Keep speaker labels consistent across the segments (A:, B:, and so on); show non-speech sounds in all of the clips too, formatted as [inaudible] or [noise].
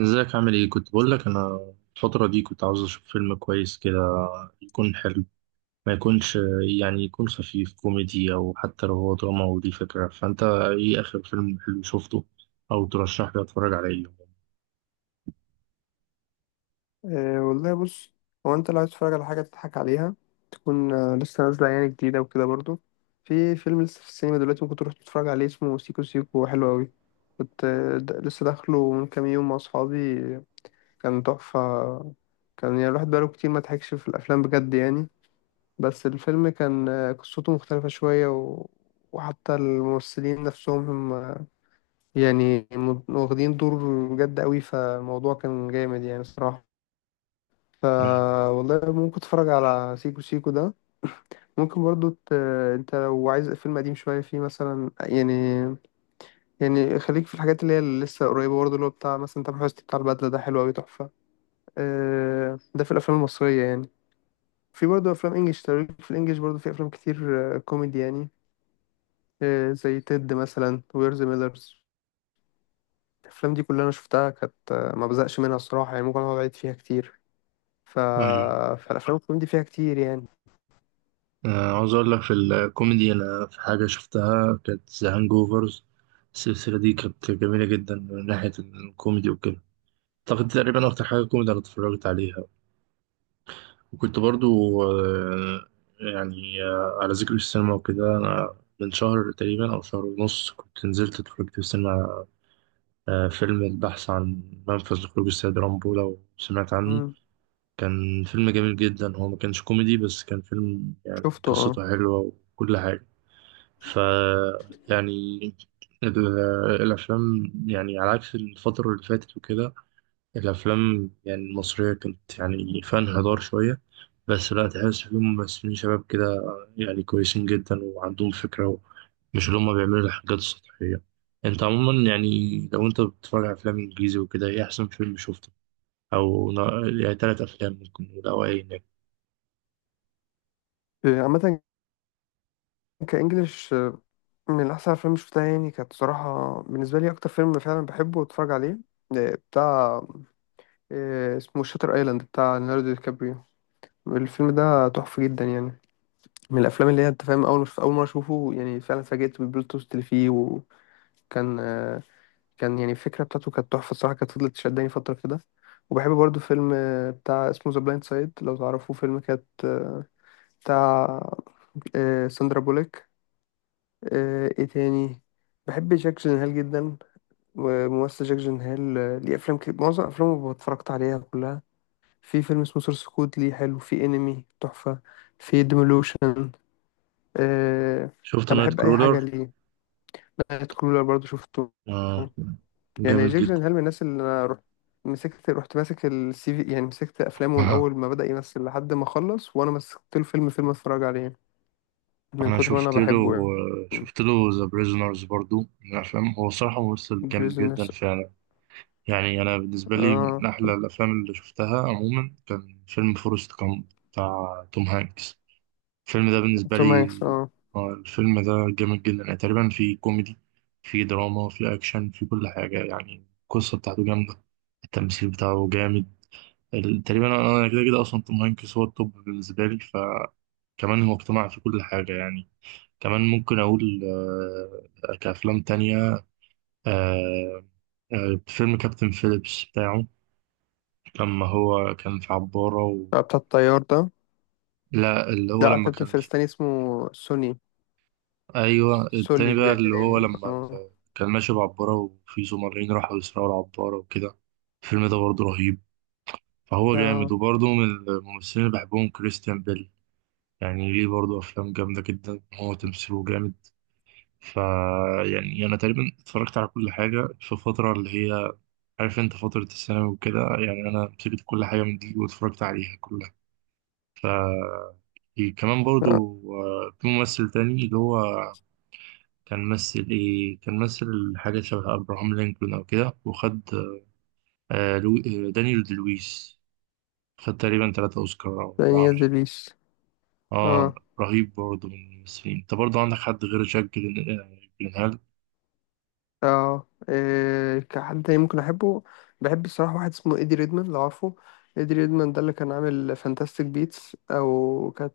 A: ازيك؟ عامل ايه؟ كنت بقول لك انا الفترة دي كنت عاوز اشوف فيلم كويس كده، يكون حلو، ما يكونش، يعني يكون خفيف كوميدي او حتى لو هو دراما، ودي فكرة. فانت ايه اخر فيلم حلو شفته، او ترشح لي اتفرج على ايه؟
B: أه والله بص. هو انت لو عايز تتفرج على حاجة تضحك عليها تكون لسه نازلة يعني جديدة وكده برضو، في فيلم لسه في السينما دلوقتي ممكن تروح تتفرج عليه اسمه سيكو سيكو حلو أوي. كنت لسه داخله من كام يوم مع أصحابي. كان تحفة، كان يعني الواحد بقاله كتير ما ضحكش في الأفلام بجد يعني. بس الفيلم كان قصته مختلفة شوية وحتى الممثلين نفسهم هم يعني واخدين دور بجد أوي، فالموضوع كان جامد يعني صراحة. ف
A: ايوه،
B: والله ممكن تتفرج على سيكو سيكو ده، ممكن برضو انت لو عايز فيلم قديم شوية فيه مثلا يعني خليك في الحاجات اللي هي اللي لسه قريبة برضو، اللي هو بتاع مثلا تامر حسني، بتاع البدلة ده حلو أوي تحفة. ده في الأفلام المصرية يعني. في برضو أفلام إنجلش، تاريخ في الإنجليش برضو في أفلام كتير كوميدي يعني. زي تيد مثلا، وير ذا ميلرز. الأفلام دي كلها أنا شفتها كانت ما بزقش منها الصراحة، يعني ممكن أقعد أعيد فيها كتير. ف...
A: ايوه.
B: فالأفلام الكوميدي فيها كتير يعني.
A: عاوز اقول لك، في الكوميدي انا في حاجة شفتها كانت ذا هانج اوفرز. السلسلة دي كانت جميلة جدا من ناحية الكوميدي وكده. اعتقد تقريبا اكتر حاجة كوميدي انا اتفرجت عليها. وكنت برضو، يعني، على ذكر السينما وكده، أنا من شهر تقريبا أو شهر ونص كنت نزلت اتفرجت في السينما على فيلم البحث عن منفذ لخروج السيد رامبو، لو سمعت عنه.
B: مم.
A: كان فيلم جميل جدا، هو ما كانش كوميدي بس كان فيلم يعني
B: شفته اه.
A: قصته حلوة وكل حاجة. ف، يعني، ال- الأفلام يعني على عكس الفترة اللي فاتت وكده، الأفلام يعني المصرية كنت يعني فيها انحدار شوية، بس لا، تحس فيهم ممثلين شباب كده يعني كويسين جدا وعندهم فكرة، مش اللي هما بيعملوا الحاجات السطحية. أنت عموما يعني، لو أنت بتتفرج على أفلام إنجليزي وكده، إيه أحسن فيلم شفته؟ أو يعني تلات أفلام ممكن نقول، أو أي نجم.
B: عامة كإنجليش، من أحسن الأفلام اللي شفتها يعني كانت صراحة، بالنسبة لي أكتر فيلم فعلا بحبه وأتفرج عليه آه، بتاع آه، اسمه شاتر أيلاند بتاع ليوناردو دي كابريو. الفيلم ده تحفة جدا يعني، من الأفلام اللي هي أنت فاهم، أول أول مرة أشوفه يعني فعلا اتفاجئت بالبلوت تويست اللي فيه. وكان آه، كان يعني الفكرة بتاعته كانت تحفة الصراحة، كانت فضلت تشدني فترة كده. وبحب برضو فيلم بتاع اسمه ذا بلايند سايد لو تعرفوه، فيلم كانت آه، بتاع آه، ساندرا بوليك. ايه تاني. بحب جاك جينهال جدا، وممثل جاك جينهال ليه افلام كتير، معظم افلامه اتفرجت عليها كلها. في فيلم اسمه سورس كود ليه حلو، في انمي تحفة، في ديمولوشن. أه.
A: شفت
B: انا
A: نايت
B: بحب اي
A: كرولر؟
B: حاجة ليه. نايت كرولر برضو شفته.
A: آه،
B: يعني
A: جامد
B: جاك
A: جدا.
B: جينهال من الناس اللي انا رحت مسكت، رحت ماسك السي في يعني، مسكت افلامه من
A: أها.
B: اول ما بدأ يمثل لحد ما خلص، وانا مسكت له فيلم فيلم اتفرج عليه، من
A: أنا
B: كتر ما انا
A: شفت له،
B: بحبه يعني.
A: شفت له ذا بريزونرز، برضو من الأفلام. هو صراحة ممثل جامد
B: بريزون
A: جدا
B: نفسه.
A: فعلا. يعني أنا بالنسبة لي
B: اه
A: من أحلى الأفلام اللي شفتها عموما كان فيلم فورست كامب بتاع توم هانكس. الفيلم ده بالنسبة
B: توم هانكس
A: لي،
B: اه.
A: الفيلم ده جامد جدا يعني، تقريبا في كوميدي، في دراما، في أكشن، في كل حاجة، يعني القصة بتاعته جامدة، التمثيل بتاعه جامد. تقريبا، أنا كده كده، أصلا توم هانكس هو التوب بالنسبة لي، فكمان هو اقتنع في كل حاجة يعني. كمان ممكن أقول، كأفلام تانية، آه، فيلم كابتن فيليبس بتاعه، لما هو كان في عبارة و
B: بتاع الطيار ده.
A: لا، اللي هو
B: لا
A: لما
B: كابتن
A: كان
B: فارس
A: في
B: تاني اسمه سوني.
A: أيوة،
B: سولي
A: التاني بقى، اللي
B: باين.
A: هو لما
B: اه.
A: ال كان ماشي بعبارة وفي زمرين راحوا يسرقوا العبارة وكده. الفيلم ده برضه رهيب، فهو جامد.
B: اه
A: وبرضه من الممثلين اللي بحبهم كريستيان بيل، يعني ليه برضه أفلام جامدة جدا، هو تمثيله جامد. فا يعني، أنا تقريبا اتفرجت على كل حاجة في فترة اللي هي، عارف أنت، فترة الثانوي وكده، يعني أنا مسكت كل حاجة من دي واتفرجت عليها كلها. ف في كمان
B: اه
A: برضو في ممثل تاني، اللي هو كان مثل، حاجة شبه أبراهام لينكولن أو كده، وخد آه، لو... آه، دانيال دي لويس. خد تقريبا تلاتة أوسكار أو أربعة،
B: دانيال
A: مش فاكر.
B: دلويش.
A: اه،
B: اه.
A: رهيب برضو من الممثلين. انت برضو عندك حد غير جاك جلين... آه، جيلنهال؟
B: اه، إيه كحد تاني ممكن احبه. بحب الصراحة واحد اسمه ايدي ريدمان لو عارفه. ايدي ريدمان ده اللي كان عامل فانتاستيك بيتس او كانت،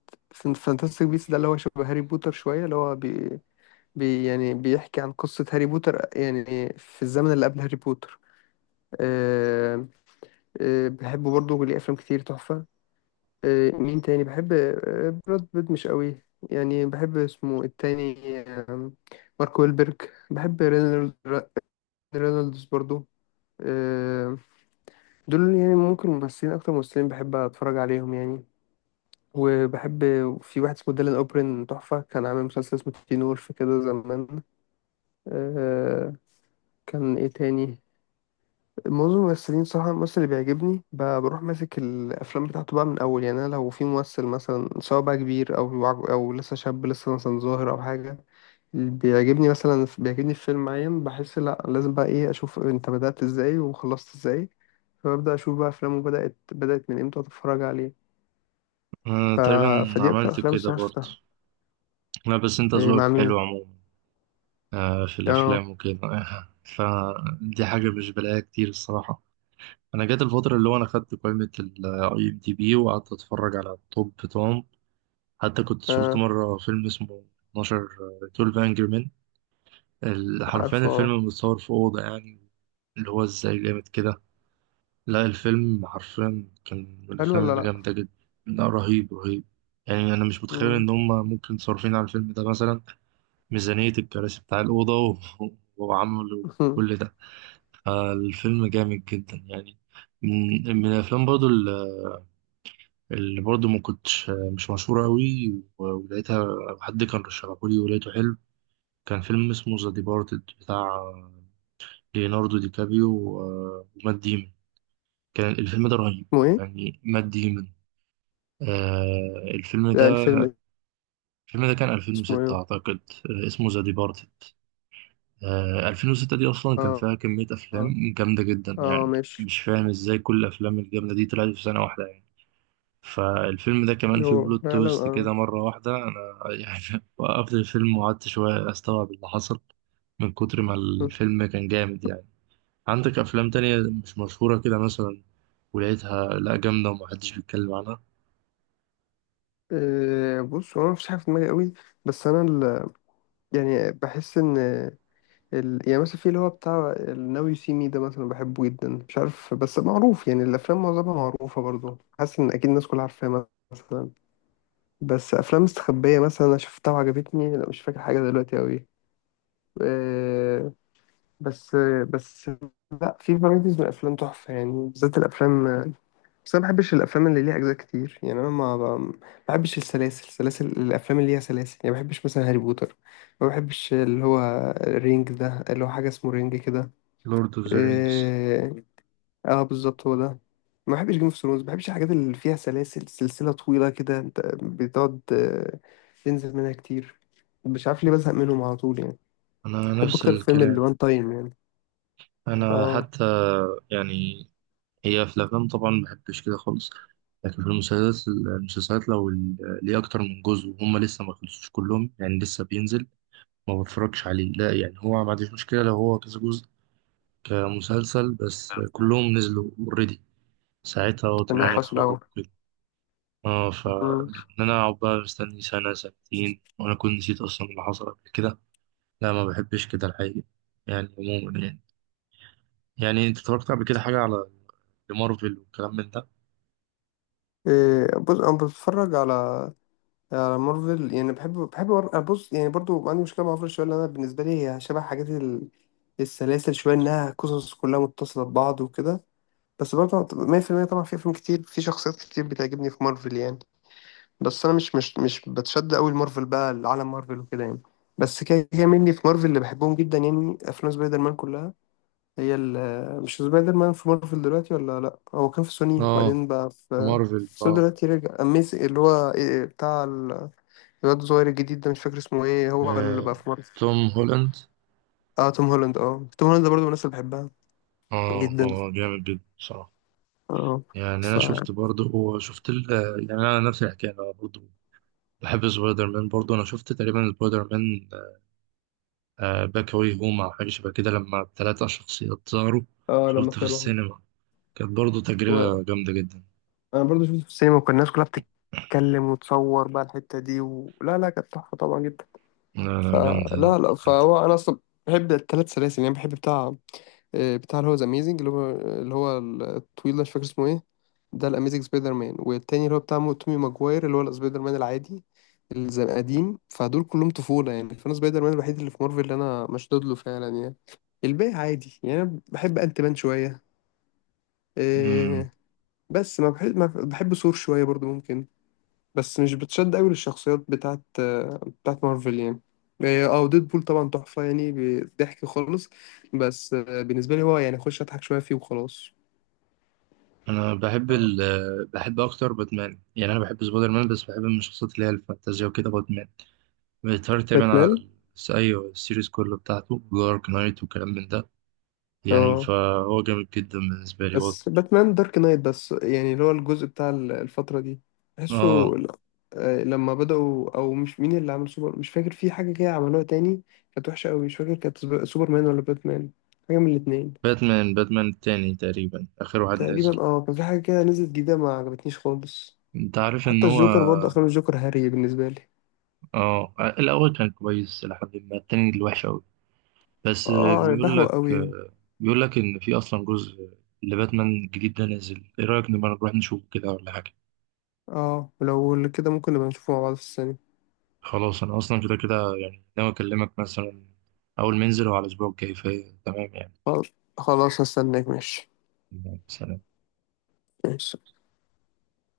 B: فانتاستيك بيتس ده اللي هو شبه هاري بوتر شوية، اللي هو بي يعني بيحكي عن قصة هاري بوتر، يعني في الزمن اللي قبل هاري بوتر. آه، بحبه برضه، ليه أفلام كتير تحفة. مين تاني بحب، براد بيت مش قوي يعني، بحب اسمه التاني آه، مارك ويلبرج. بحب رينولدز برضو. آه، دول يعني ممكن ممثلين، اكتر ممثلين بحب اتفرج عليهم يعني. وبحب في واحد اسمه ديلان اوبرين تحفة، كان عامل مسلسل اسمه تين وولف كده زمان. آه، كان ايه تاني. معظم الممثلين صراحة الممثل اللي بيعجبني بروح ماسك الأفلام بتاعته بقى من أول، يعني أنا لو في ممثل مثلا سواء بقى كبير أو لسه شاب لسه مثلا ظاهر أو حاجة، اللي بيعجبني مثلا بيعجبني في فيلم معين بحس لأ لازم بقى إيه أشوف أنت بدأت إزاي وخلصت إزاي، فببدأ أشوف بقى أفلامه بدأت من إمتى وأتفرج عليه. ف...
A: تقريبا
B: فدي أكتر
A: عملت
B: أفلام
A: كده
B: الصراحة
A: برضو.
B: شفتها.
A: لا بس انت
B: إيه مع
A: ذوقك حلو
B: مين؟
A: عموما في
B: آه
A: الأفلام وكده [laughs] فدي حاجة مش بلاقيها كتير الصراحة. انا جات الفتره اللي هو انا خدت قائمه الاي ام دي بي وقعدت اتفرج على التوب بتوعهم. حتى كنت شفت
B: آه.
A: مره فيلم اسمه 12. 12 انجري مان. حرفيا
B: عارفه آه.
A: الفيلم متصور في اوضه، يعني اللي هو ازاي جامد كده؟ لا، الفيلم حرفيا كان من
B: حلو
A: الافلام
B: ولا
A: اللي
B: لأ؟
A: جامده جدا. لا، رهيب، رهيب. يعني انا مش متخيل
B: مم.
A: ان هم ممكن صارفين على الفيلم ده مثلا ميزانيه الكراسي بتاع الاوضه و [laughs] وعملوا كل
B: [laughs]
A: ده. الفيلم جامد جدا يعني. من الافلام برضو اللي برضه ما كنتش مش مشهورة أوي ولقيتها، حد كان رشحهولي ولقيته حلو، كان فيلم اسمه ذا ديبارتد، بتاع ليوناردو دي كابريو ومات ديمون. كان الفيلم ده رهيب،
B: اسمه إيه؟
A: يعني مات ديمون. آه، الفيلم ده،
B: لا الفيلم.
A: الفيلم ده كان
B: اسمه
A: 2006
B: إيه؟
A: أعتقد. آه، اسمه ذا ديبارتد. آه، 2006 دي أصلا كان
B: آه.
A: فيها كمية
B: آه.
A: أفلام جامدة جدا،
B: اه
A: يعني
B: ماشي.
A: مش فاهم إزاي كل الأفلام الجامدة دي طلعت في سنة واحدة. فالفيلم ده كمان فيه
B: هو
A: بلوت
B: فعلا
A: تويست كده
B: اه.
A: مرة واحدة، أنا يعني [laughs] وقفت الفيلم وقعدت شوية أستوعب اللي حصل، من كتر ما
B: م.
A: الفيلم كان جامد يعني. عندك أفلام تانية مش مشهورة كده مثلا، ولقيتها لأ جامدة ومحدش بيتكلم عنها؟
B: بص هو أنا مفيش حاجة في دماغي قوي. بس أنا يعني بحس إن يعني مثلا في اللي هو بتاع الناو يو سي مي ده مثلا بحبه جدا، مش عارف بس معروف، يعني الأفلام معظمها معروفة برضو، حاسس إن أكيد الناس كلها عارفاها مثلا. بس أفلام مستخبية مثلا أنا شفتها وعجبتني، لا مش فاكر حاجة دلوقتي قوي. آه، بس بس لا، في فرايتيز من الأفلام تحفة يعني، بالذات الأفلام. بس انا ما بحبش الافلام اللي ليها اجزاء كتير، يعني انا ما بحبش السلاسل، سلاسل الافلام اللي ليها سلاسل، يعني ما بحبش مثلا هاري بوتر، ما بحبش اللي هو رينج ده، اللي هو حاجه اسمه رينج كده.
A: لورد أوف ذا رينجز.
B: إيه... اه بالظبط هو ده. ما بحبش جيم اوف ثرونز، ما بحبش الحاجات اللي فيها سلاسل سلسله طويله كده، انت بتقعد تنزل منها كتير، مش عارف ليه بزهق منهم على طول يعني.
A: أنا
B: بحب
A: نفس
B: اكتر الفيلم اللي
A: الكلام.
B: وان تايم يعني.
A: أنا
B: اه
A: حتى، يعني، هي في الأفلام طبعا مبحبش كده خالص، لكن في المسلسلات، لو ليه أكتر من جزء وهم لسه ما خلصوش كلهم، يعني لسه بينزل، ما بتفرجش عليه. لا يعني، هو ما عنديش مشكلة لو هو كذا جزء كمسلسل بس كلهم نزلوا اوريدي، ساعتها اه،
B: تمام أيوة.
A: تمام،
B: حصل
A: اتفرج
B: اهو.
A: كده. اه، ف ان
B: مم.
A: انا اقعد بقى مستني سنة سنتين وانا كنت نسيت اصلا اللي حصل قبل كده، لا ما بحبش كده الحقيقة، يعني عموما، يعني. يعني انت اتفرجت قبل كده حاجة على مارفل والكلام من ده؟
B: بص انا بتفرج على على مارفل، يعني بص يعني برضو عندي مشكلة مع مارفل شوية، لأن أنا بالنسبة لي هي شبه حاجات السلاسل شوية، إنها قصص كلها متصلة ببعض وكده. بس برضو 100% طبعا في أفلام كتير، في شخصيات كتير بتعجبني في مارفل يعني. بس أنا مش بتشد أوي لمارفل بقى، لعالم مارفل وكده يعني. بس كده كده مني في مارفل اللي بحبهم جدا يعني أفلام سبايدر مان كلها. هي مش سبايدر مان في مارفل دلوقتي ولا لأ، هو كان في سوني
A: اه،
B: وبعدين بقى في
A: مارفل، اه.
B: سوني، دلوقتي رجع أميز، اللي هو بتاع الواد الصغير الجديد ده، مش فاكر اسمه ايه، هو اللي
A: آه،
B: بقى في مارفل.
A: توم هولاند.
B: اه توم هولاند، اه توم هولاند ده برضه من الناس اللي بحبها
A: اه،
B: جدا.
A: هو جامد جدا بصراحة
B: اه.
A: يعني.
B: ف
A: أنا شفت برضه وشفت ال آه، يعني، أنا نفس الحكاية. أنا برضه بحب سبايدر مان برضه. انا شفت تقريبا سبايدر مان باك واي هوم او حاجه شبه كده، لما الثلاثه شخصيات ظهروا،
B: اه لما
A: شفته في
B: طلعوا.
A: السينما، كانت برضه
B: و...
A: تجربه جامده جدا.
B: انا برضه شفته في السينما، وكان الناس كلها بتتكلم وتصور بقى الحتة دي لا لا، كانت تحفة طبعا جدا.
A: لا لا، جامده
B: فلا لا،
A: جدا.
B: فهو انا اصلا بحب الثلاث سلاسل يعني، بحب بتاع بتاع اللي هو ذا اميزنج، اللي هو الطويل ده مش فاكر اسمه ايه، ده الاميزنج سبايدر مان، والتاني اللي هو بتاع تومي ماجواير اللي هو السبايدر مان العادي اللي زي القديم، فدول كلهم طفولة يعني. فانا سبايدر مان الوحيد اللي في مارفل اللي انا مشدود له فعلا يعني، الباقي عادي يعني. انا بحب انت مان شوية،
A: امم
B: إيه، بس ما بحب ثور شوية برضو ممكن، بس مش بتشد قوي للشخصيات بتاعت مارفل يعني. إيه، اه ديد بول طبعا تحفة يعني، ضحك خالص، بس بالنسبة لي هو يعني اخش اضحك شوية فيه وخلاص.
A: انا بحب بحب اكتر باتمان يعني. انا بحب سبايدر مان بس بحب من الشخصيات اللي هي الفانتازيا وكده باتمان. بيتهيألي تقريبا على
B: باتمان
A: ايوه، السيريز كله بتاعته دارك نايت وكلام من ده، يعني
B: اه.
A: فهو جامد جدا بالنسبه لي هو
B: بس باتمان دارك نايت بس، يعني اللي هو الجزء بتاع الفترة دي بحسه
A: اه.
B: ل- لما بدأوا، أو مش مين اللي عمل سوبر، مش فاكر، في حاجة كده عملوها تاني كانت وحشة أوي، مش فاكر كانت سوبرمان ولا باتمان، حاجة من الاتنين.
A: باتمان، التاني تقريبا اخر واحد نزل.
B: تقريبا اه، كان في حاجة كده نزلت جديدة ما عجبتنيش خالص.
A: انت عارف ان
B: حتى
A: هو،
B: الجوكر برضه، أفلام الجوكر هري بالنسبة لي،
A: اه، الاول كان كويس لحد ما التاني اللي وحش قوي. بس
B: اه
A: بيقول
B: بهوى
A: لك،
B: أوي يعني.
A: ان في اصلا جزء لباتمان جديد ده نازل، ايه رايك نبقى نروح نشوف كده ولا حاجه؟
B: اه ولو كده ممكن نبقى نشوفه مع بعض في السينما.
A: خلاص، انا اصلا كده كده يعني، ناوي اكلمك مثلا اول ما ينزل هو على الاسبوع الجاي، فهي تمام يعني.
B: خلاص خلاص، هستناك ماشي.
A: سلام.
B: ماشي.